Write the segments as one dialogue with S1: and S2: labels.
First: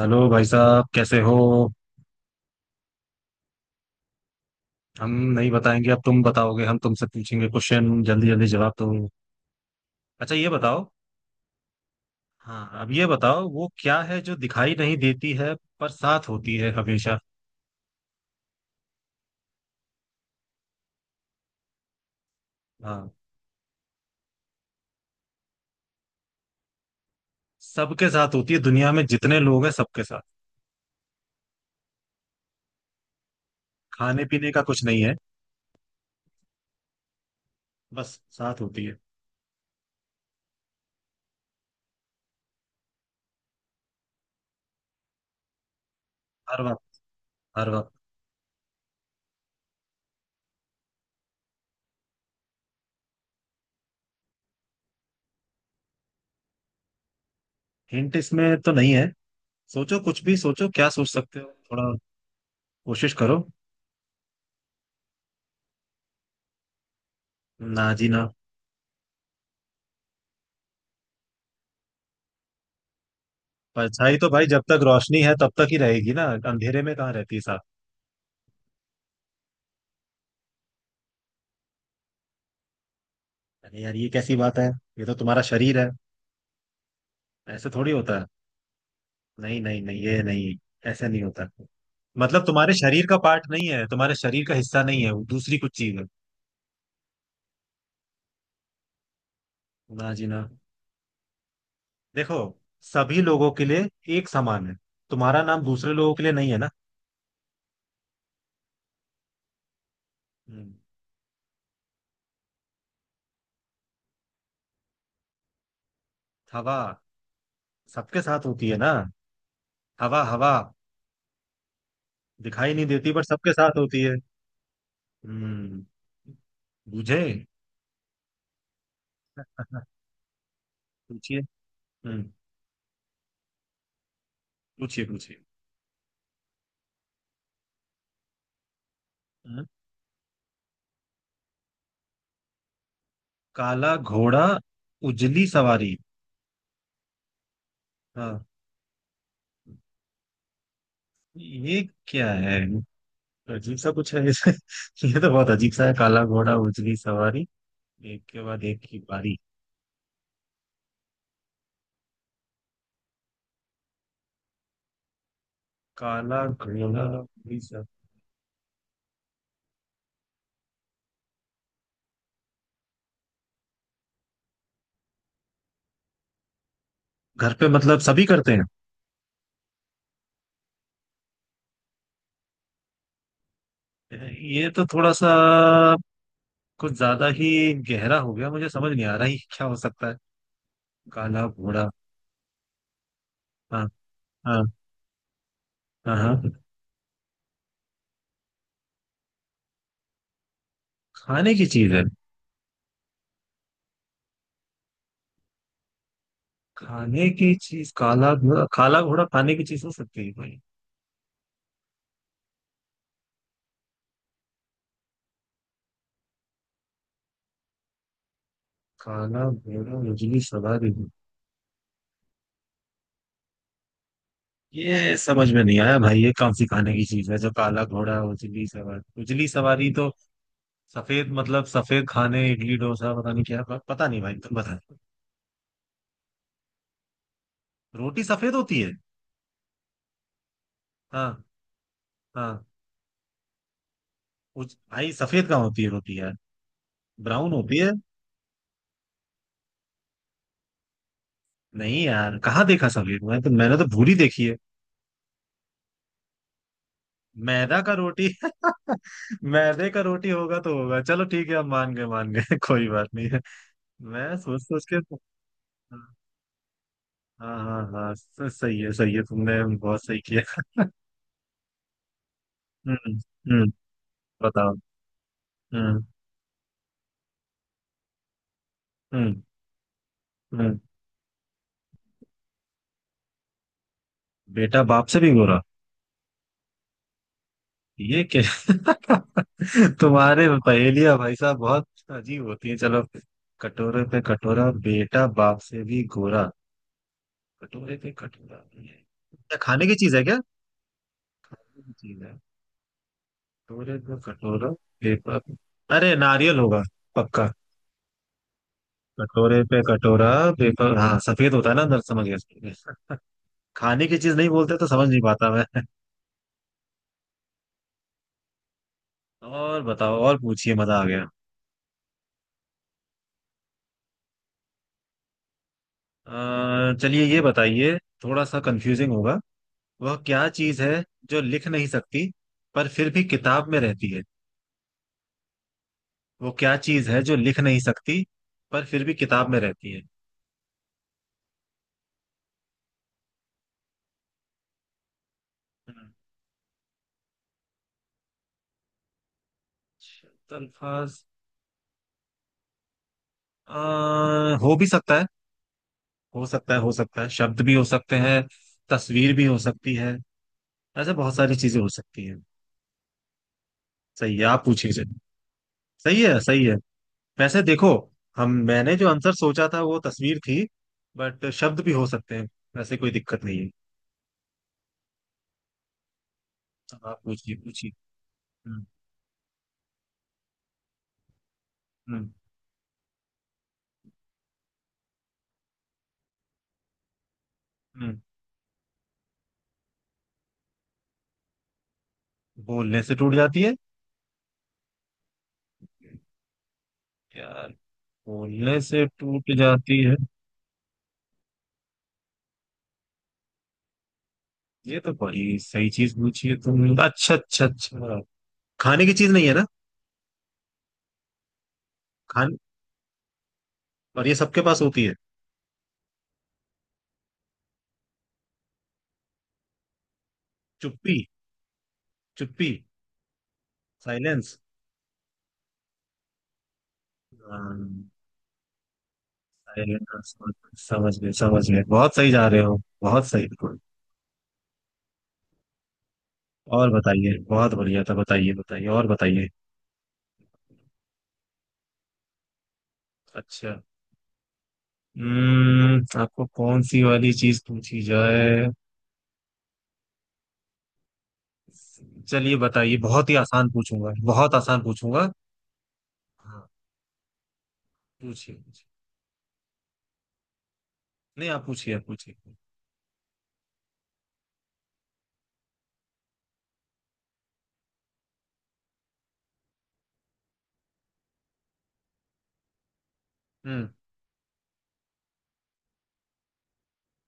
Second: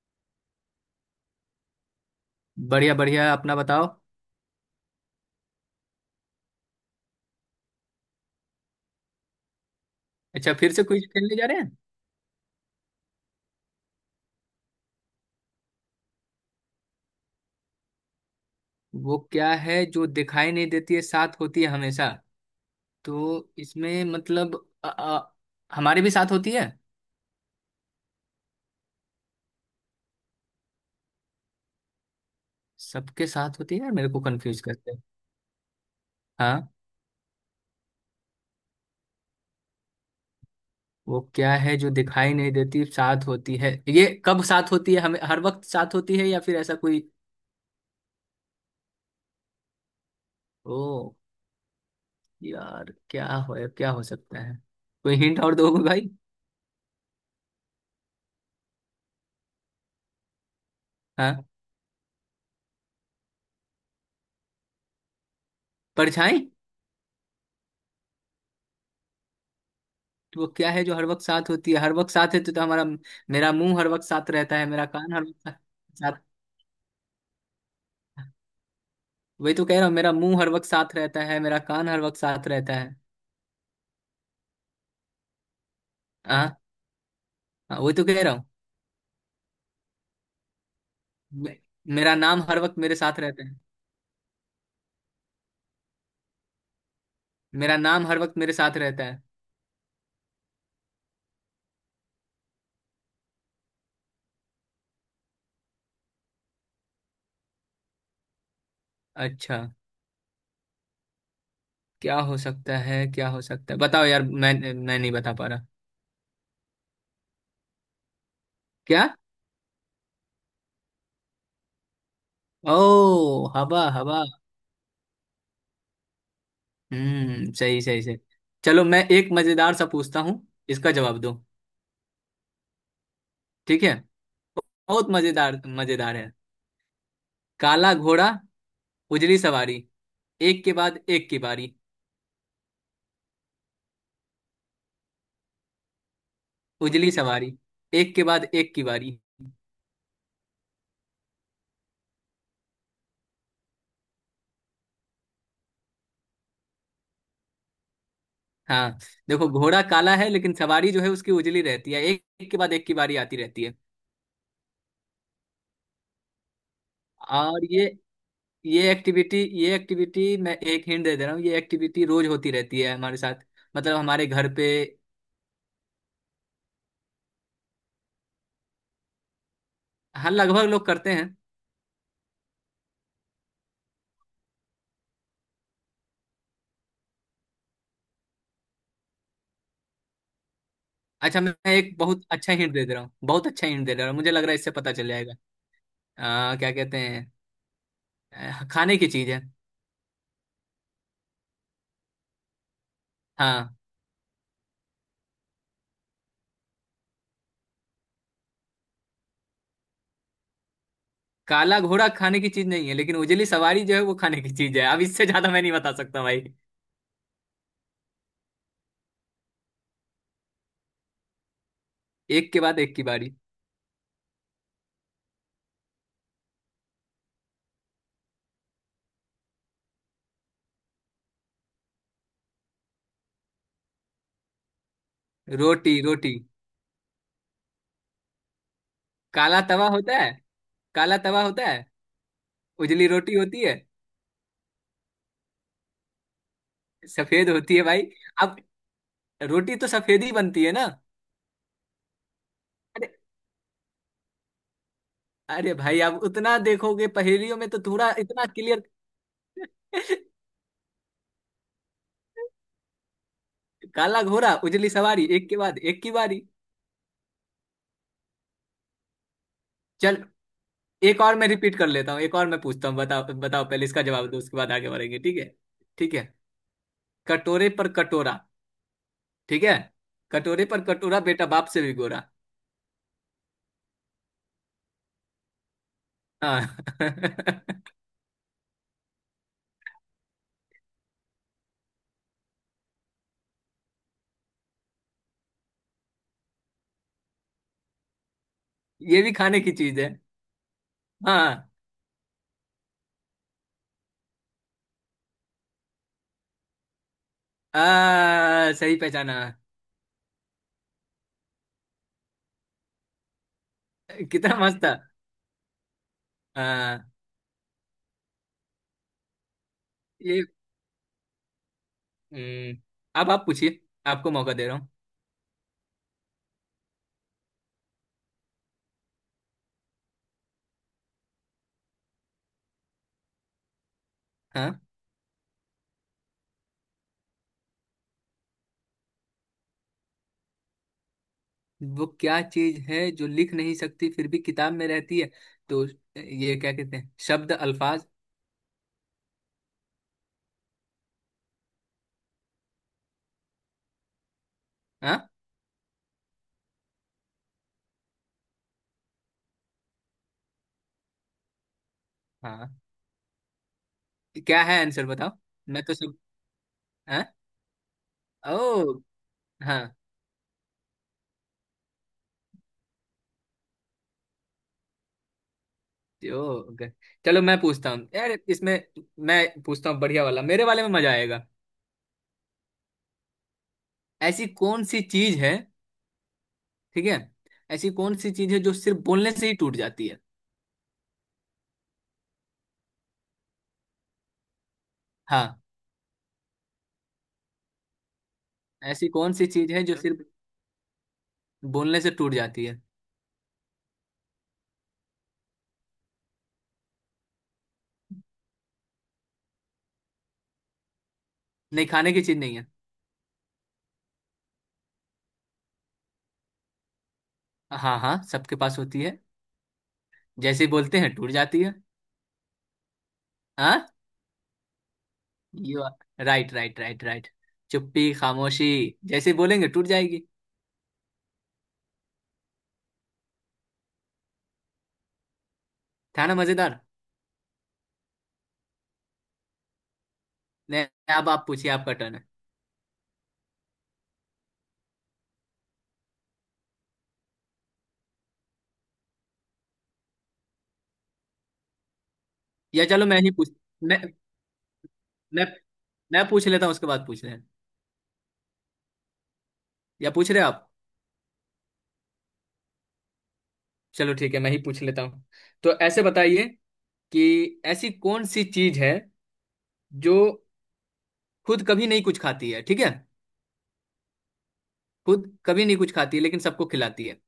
S1: Hello भाई साहब, कैसे हो।
S2: बढ़िया बढ़िया, अपना बताओ।
S1: हम नहीं बताएंगे, अब तुम बताओगे। हम तुमसे पूछेंगे क्वेश्चन, जल्दी जल्दी जवाब दो। अच्छा, ये
S2: अच्छा, फिर से
S1: बताओ।
S2: क्विज खेलने जा रहे हैं।
S1: हाँ, अब ये बताओ, वो क्या है जो दिखाई नहीं देती है, पर साथ होती है हमेशा।
S2: वो क्या है जो दिखाई नहीं देती है, साथ होती है हमेशा?
S1: हाँ,
S2: तो इसमें मतलब अ, अ, हमारे भी साथ होती है।
S1: सबके साथ होती है, दुनिया में जितने लोग हैं सबके साथ।
S2: सबके साथ होती है यार, मेरे को
S1: खाने पीने
S2: कंफ्यूज
S1: का कुछ
S2: करते
S1: नहीं
S2: हैं।
S1: है,
S2: हाँ।
S1: बस साथ होती है।
S2: वो क्या है जो दिखाई नहीं देती, साथ होती है? ये कब साथ होती है? हमें हर वक्त साथ होती है या फिर
S1: हर
S2: ऐसा
S1: वक्त।
S2: कोई?
S1: हर वक्त।
S2: ओ यार, क्या हो सकता है? कोई हिंट और दोगे भाई?
S1: हिंट इसमें तो नहीं है। सोचो, कुछ भी सोचो, क्या सोच सकते
S2: हाँ।
S1: हो थोड़ा। कोशिश करो।
S2: परछाई।
S1: ना जी ना।
S2: तो वो क्या है जो हर वक्त साथ होती है? हर वक्त साथ है तो हमारा मेरा मुंह हर वक्त
S1: परछाई तो
S2: साथ
S1: भाई
S2: रहता
S1: जब
S2: है,
S1: तक
S2: मेरा कान
S1: रोशनी
S2: हर
S1: है
S2: वक्त
S1: तब तक ही रहेगी
S2: साथ।
S1: ना। अंधेरे में कहाँ रहती है साथ।
S2: वही तो कह रहा हूँ, मेरा मुंह हर वक्त साथ रहता है, मेरा कान हर वक्त साथ रहता है।
S1: अरे यार, ये कैसी बात है। ये तो तुम्हारा शरीर है।
S2: हाँ।
S1: ऐसे
S2: हाँ,
S1: थोड़ी
S2: वही तो
S1: होता
S2: कह
S1: है।
S2: रहा हूँ।
S1: नहीं नहीं नहीं, ये नहीं। ऐसे नहीं होता।
S2: मे- मेरा नाम
S1: मतलब
S2: हर
S1: तुम्हारे
S2: वक्त मेरे
S1: शरीर का
S2: साथ रहता
S1: पार्ट
S2: है।
S1: नहीं है, तुम्हारे शरीर का हिस्सा नहीं है, वो दूसरी कुछ चीज है।
S2: मेरा नाम हर वक्त मेरे साथ रहता है।
S1: ना जी ना। देखो, सभी लोगों के लिए एक समान है। तुम्हारा नाम दूसरे लोगों के लिए नहीं है ना।
S2: अच्छा,
S1: हम्म,
S2: क्या हो सकता है? क्या हो सकता है बताओ यार, मैं नहीं बता पा रहा।
S1: हवा। सबके साथ होती है ना।
S2: क्या?
S1: हवा हवा। दिखाई नहीं देती पर
S2: ओ,
S1: सबके साथ
S2: हवा
S1: होती है।
S2: हवा।
S1: हम्म। बुझे।
S2: हम्म, सही सही सही। चलो मैं एक मजेदार सा पूछता हूँ, इसका जवाब दो।
S1: पूछिए। हम्म।
S2: ठीक है।
S1: पूछिए
S2: बहुत
S1: पूछिए।
S2: मजेदार मजेदार है। काला घोड़ा उजली
S1: हम्म,
S2: सवारी, एक के बाद एक की बारी।
S1: काला घोड़ा उजली सवारी।
S2: उजली सवारी, एक के
S1: हाँ,
S2: बाद एक की बारी।
S1: ये क्या है। अजीब सा कुछ है जैसे ये तो बहुत अजीब सा है। काला घोड़ा उजली सवारी, एक के बाद एक
S2: हाँ।
S1: की बारी।
S2: देखो, घोड़ा काला है लेकिन सवारी जो है उसकी उजली रहती है। एक के बाद एक की बारी आती रहती है।
S1: काला घोड़ा उजली
S2: और
S1: सवारी।
S2: ये एक्टिविटी, ये एक्टिविटी मैं एक हिंट दे दे रहा हूँ, ये एक्टिविटी रोज होती रहती है हमारे साथ। मतलब हमारे घर पे।
S1: घर पे मतलब सभी करते
S2: हाँ, लगभग लोग करते हैं।
S1: हैं। ये तो थोड़ा सा कुछ ज्यादा ही गहरा हो गया, मुझे समझ नहीं आ रहा है क्या हो सकता है।
S2: अच्छा,
S1: काला
S2: मैं
S1: घोड़ा।
S2: एक बहुत अच्छा हिंट दे दे रहा हूँ, बहुत अच्छा हिंट
S1: हाँ।
S2: दे दे रहा हूँ, मुझे लग रहा है
S1: हाँ।
S2: इससे पता चल जाएगा।
S1: हाँ हाँ।
S2: क्या कहते हैं, खाने की चीज है।
S1: खाने की चीज है।
S2: हाँ।
S1: खाने की चीज, काला घोड़ा, काला घोड़ा खाने की चीज हो सकती है भाई।
S2: काला घोड़ा खाने की चीज नहीं है, लेकिन उजली सवारी जो है वो खाने की चीज है। अब इससे ज्यादा मैं नहीं बता सकता भाई।
S1: काला घोड़ा उजली सवारी।
S2: एक के बाद एक की बारी।
S1: ये समझ में नहीं आया भाई, ये कौन सी खाने की चीज है जो काला घोड़ा उजली सवारी, उजली सवारी तो सफेद, मतलब सफेद खाने इडली डोसा पता नहीं क्या पता नहीं भाई, तुम बता।
S2: रोटी रोटी।
S1: रोटी सफेद होती है।
S2: काला तवा होता है। काला
S1: हाँ।
S2: तवा होता है।
S1: हाँ।
S2: उजली रोटी होती है।
S1: भाई सफेद कहाँ होती है रोटी यार।
S2: सफेद
S1: ब्राउन
S2: होती
S1: होती
S2: है
S1: है।
S2: भाई। अब रोटी तो सफेद ही बनती है ना।
S1: नहीं यार, कहाँ देखा
S2: अरे,
S1: सफेद, मैं तो मैंने तो भूरी देखी है।
S2: अरे भाई आप उतना देखोगे पहेलियों में तो
S1: मैदा का
S2: थोड़ा
S1: रोटी।
S2: इतना क्लियर।
S1: मैदे का रोटी होगा तो होगा, चलो ठीक है, हम मान गए, मान गए कोई बात नहीं है।
S2: काला
S1: मैं
S2: घोड़ा
S1: सोच सोच
S2: उजली
S1: के।
S2: सवारी, एक के बाद एक की
S1: हाँ।
S2: बारी।
S1: हाँ हाँ हाँ, सही है, सही है, तुमने बहुत
S2: चल,
S1: सही किया।
S2: एक और मैं रिपीट कर लेता हूँ, एक और मैं पूछता हूँ।
S1: हम्म।
S2: बताओ बताओ,
S1: हम्म।
S2: पहले इसका जवाब दो उसके बाद
S1: बताओ।
S2: आगे बढ़ेंगे, ठीक है।
S1: हम्म।
S2: ठीक है। कटोरे पर कटोरा।
S1: हम्म।
S2: ठीक है। कटोरे
S1: हम्म।
S2: पर कटोरा, बेटा बाप से भी गोरा।
S1: बेटा बाप से भी गोरा।
S2: हाँ।
S1: ये क्या। तुम्हारे पहेलियां भाई साहब बहुत अजीब होती है। चलो, कटोरे पे कटोरा बेटा बाप से भी गोरा। कटोरे पे कटोरा ये
S2: ये भी
S1: क्या।
S2: खाने की
S1: खाने की
S2: चीज है।
S1: चीज है क्या।
S2: हाँ।
S1: चीज है। कटोरे पे कटोरा। पेपर। अरे नारियल होगा, पक्का।
S2: सही पहचाना।
S1: कटोरे पे कटोरा पेपर, हाँ सफेद होता है ना अंदर, समझ गया। खाने की चीज नहीं
S2: कितना
S1: बोलते
S2: मस्त
S1: तो
S2: था।
S1: समझ नहीं पाता मैं।
S2: हाँ।
S1: और बताओ, और
S2: ये
S1: पूछिए, मजा आ गया।
S2: हम्म, अब आप पूछिए। आपको मौका दे रहा हूँ।
S1: चलिए ये बताइए, थोड़ा सा कंफ्यूजिंग होगा। वह क्या चीज है जो लिख नहीं सकती पर फिर भी किताब में रहती है।
S2: हाँ।
S1: वो क्या चीज है जो लिख नहीं सकती पर फिर भी किताब में रहती है।
S2: वो क्या चीज है जो लिख नहीं सकती, फिर भी किताब में रहती है? तो ये क्या कहते हैं, शब्द अल्फाज।
S1: शब्द अल्फाज। हो भी सकता है।
S2: हाँ।
S1: हो सकता है, हो सकता है, शब्द भी हो सकते हैं। तस्वीर भी हो सकती है। ऐसे बहुत सारी चीजें हो सकती हैं।
S2: हाँ।
S1: सही है,
S2: क्या
S1: आप
S2: है
S1: पूछिए।
S2: आंसर बताओ, मैं तो सब।
S1: सही है, सही है।
S2: हाँ।
S1: वैसे देखो, हम मैंने
S2: ओ
S1: जो आंसर सोचा
S2: हाँ।
S1: था वो तस्वीर थी। बट शब्द भी हो सकते हैं, वैसे कोई दिक्कत नहीं है।
S2: ओ, ओके।
S1: अब आप
S2: चलो
S1: पूछिए
S2: मैं
S1: पूछिए।
S2: पूछता हूँ यार इसमें।
S1: हम्म।
S2: मैं पूछता हूँ बढ़िया वाला, मेरे वाले में मजा आएगा।
S1: हम्म।
S2: ऐसी कौन सी चीज है, ठीक है, ऐसी कौन
S1: हम्म।
S2: सी चीज है जो सिर्फ बोलने से ही टूट जाती है?
S1: बोलने से टूट जाती है।
S2: हाँ।
S1: यार, बोलने से
S2: ऐसी कौन सी
S1: टूट
S2: चीज है जो
S1: जाती है।
S2: सिर्फ बोलने से टूट जाती है?
S1: ये तो बड़ी सही चीज पूछी है तुमने, अच्छा अच्छा अच्छा। खाने की चीज नहीं है ना।
S2: नहीं, खाने की चीज
S1: खान,
S2: नहीं है।
S1: और ये सबके पास होती है।
S2: हाँ हाँ, सबके पास होती है। जैसे ही बोलते हैं
S1: चुप्पी।
S2: टूट जाती है।
S1: चुप्पी।
S2: हाँ।
S1: Silence.
S2: You. Right right right right.
S1: Silence.
S2: चुप्पी खामोशी, जैसे ही बोलेंगे टूट जाएगी।
S1: समझ गए, समझ गए, बहुत सही जा रहे हो, बहुत सही।
S2: था ना मजेदार?
S1: और बताइए, बहुत बढ़िया था, बताइए बताइए और बताइए।
S2: नहीं, अब आप पूछिए, आपका टर्न है।
S1: अच्छा। हम्म, आपको कौन सी वाली चीज पूछी जाए। चलिए
S2: या
S1: बताइए,
S2: चलो मैं
S1: बहुत
S2: ही
S1: ही
S2: पूछ,
S1: आसान
S2: मैं
S1: पूछूंगा, बहुत आसान पूछूंगा।
S2: मैं मैं पूछ लेता
S1: हाँ,
S2: हूँ उसके बाद पूछ रहे हैं।
S1: पूछिए पूछिए।
S2: या पूछ रहे हैं आप?
S1: नहीं, आप पूछिए, आप पूछिए।
S2: चलो ठीक है, मैं ही पूछ लेता हूँ। तो ऐसे बताइए कि ऐसी कौन सी चीज है जो खुद कभी नहीं कुछ खाती है, ठीक है।
S1: हम्म।
S2: खुद कभी नहीं कुछ खाती है लेकिन सबको खिलाती है।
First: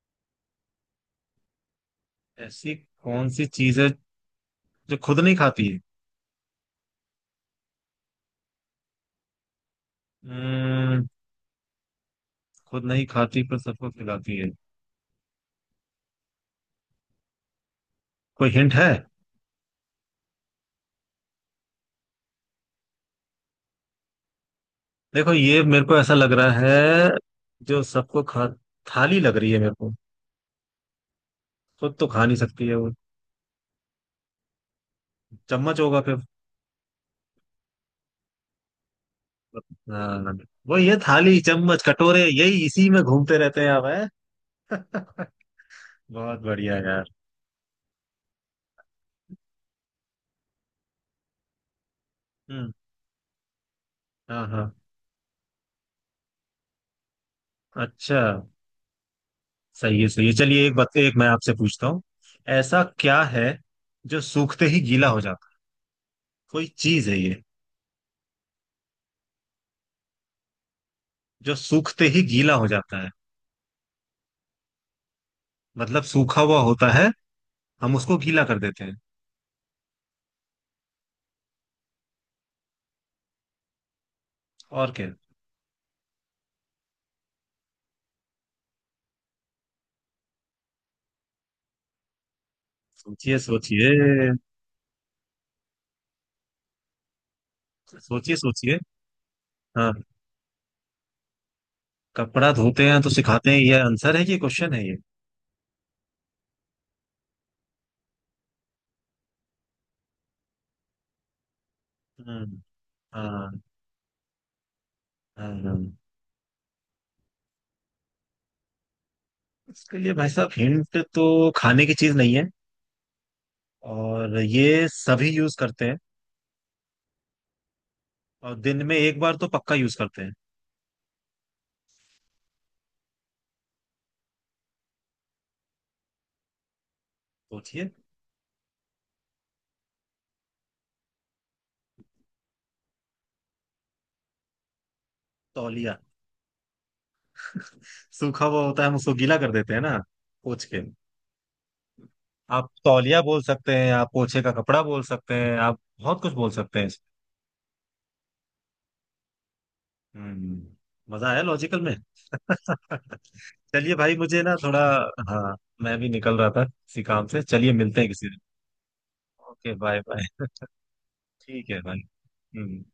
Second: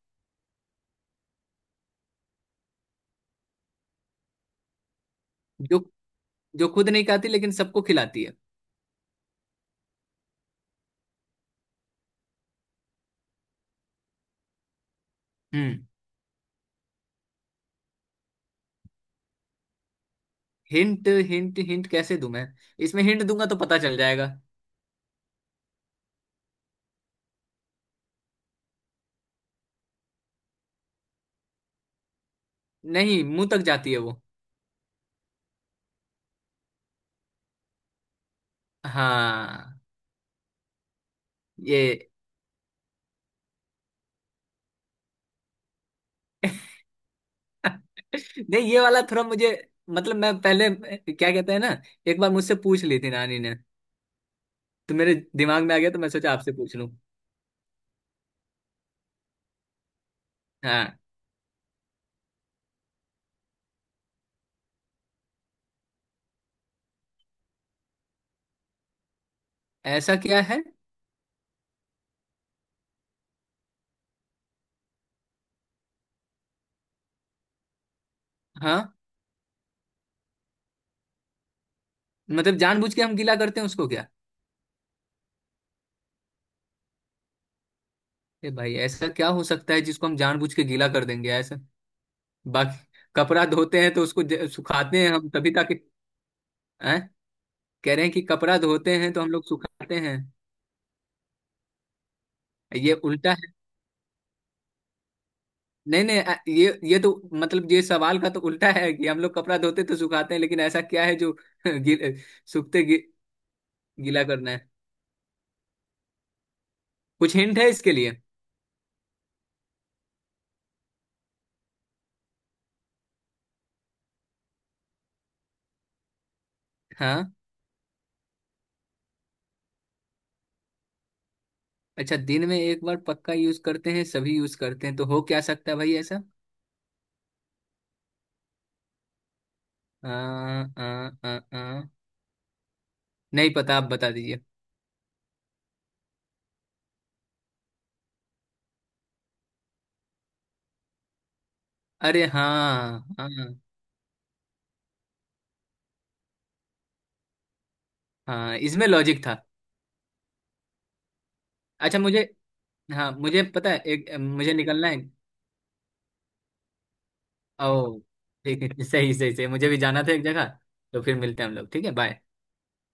S1: ऐसी कौन सी चीज है जो खुद नहीं खाती
S2: जो
S1: है।
S2: जो खुद नहीं खाती लेकिन सबको खिलाती है।
S1: हम्म। खुद नहीं खाती पर सबको खिलाती है।
S2: हम्म।
S1: कोई हिंट है।
S2: हिंट हिंट हिंट कैसे दूं मैं? इसमें हिंट दूंगा तो पता चल जाएगा।
S1: देखो, ये मेरे को ऐसा लग रहा है, जो सबको खा, थाली लग रही है मेरे को। खुद तो खा नहीं सकती है वो।
S2: नहीं, मुंह तक जाती है वो।
S1: चम्मच होगा फिर।
S2: हाँ।
S1: हाँ। वो ये थाली चम्मच
S2: ये
S1: कटोरे यही इसी में घूमते रहते हैं हम हैं? बहुत बढ़िया यार।
S2: नहीं, ये वाला थोड़ा मुझे, मतलब मैं पहले, क्या कहते हैं ना, एक बार मुझसे
S1: हम्म।
S2: पूछ ली थी नानी ने।
S1: हाँ हाँ।
S2: तो मेरे दिमाग में आ गया तो मैं सोचा आपसे पूछ लूं।
S1: अच्छा, सही है, सही है, चलिए एक बात,
S2: हाँ।
S1: एक मैं आपसे पूछता हूँ। ऐसा क्या है जो सूखते ही गीला हो जाता है। कोई चीज है ये
S2: ऐसा क्या है?
S1: जो सूखते ही गीला हो जाता है। मतलब सूखा हुआ होता है, हम उसको गीला कर
S2: हाँ।
S1: देते हैं।
S2: मतलब जानबूझ के हम गीला करते हैं उसको क्या?
S1: और क्या।
S2: ए भाई, ऐसा क्या हो सकता है जिसको हम जानबूझ के गीला कर देंगे ऐसा? बाकी
S1: सोचिए
S2: कपड़ा धोते
S1: सोचिए।
S2: हैं तो उसको सुखाते हैं हम तभी ताकि, हैं? कह रहे हैं कि
S1: सोचिए
S2: कपड़ा
S1: सोचिए।
S2: धोते हैं तो हम लोग
S1: हाँ।
S2: सुखाते हैं
S1: कपड़ा धोते
S2: ये
S1: हैं तो
S2: उल्टा।
S1: सिखाते हैं, ये आंसर है कि क्वेश्चन है ये।
S2: नहीं नहीं, ये तो मतलब ये सवाल का तो उल्टा है कि हम लोग कपड़ा धोते तो सुखाते हैं, लेकिन ऐसा क्या है जो गीले-
S1: हम्म।
S2: सूखते गी,
S1: हाँ।
S2: गीला करना है?
S1: अम,
S2: कुछ हिंट है इसके लिए?
S1: इसके लिए भाई साहब हिंट तो, खाने की चीज नहीं है और ये सभी यूज करते हैं,
S2: हाँ,
S1: और दिन में एक बार तो पक्का यूज करते हैं।
S2: अच्छा दिन में एक बार पक्का यूज करते हैं, सभी यूज करते हैं, तो हो क्या सकता है भाई ऐसा?
S1: सोचिए।
S2: आ, आ, आ, आ, नहीं पता, आप बता दीजिए।
S1: तौलिया। सूखा हुआ होता है, हम उसको गीला कर देते हैं ना, पोंछ के।
S2: अरे
S1: आप
S2: हाँ
S1: तौलिया बोल
S2: हाँ।
S1: सकते हैं, आप पोछे का कपड़ा बोल सकते हैं, आप बहुत कुछ बोल सकते हैं।
S2: हाँ, इसमें लॉजिक था।
S1: हम्म, मजा आया लॉजिकल में।
S2: अच्छा मुझे, हाँ मुझे पता है,
S1: चलिए
S2: एक
S1: भाई, मुझे
S2: मुझे
S1: ना थोड़ा।
S2: निकलना है।
S1: हाँ, मैं भी निकल रहा था किसी काम से, चलिए
S2: ओ,
S1: मिलते हैं किसी दिन।
S2: ठीक है। सही सही सही, मुझे
S1: ओके,
S2: भी
S1: बाय
S2: जाना था एक
S1: बाय।
S2: जगह। तो फिर मिलते हैं हम
S1: ठीक
S2: लोग,
S1: है
S2: ठीक है,
S1: भाई।
S2: बाय।
S1: हम्म।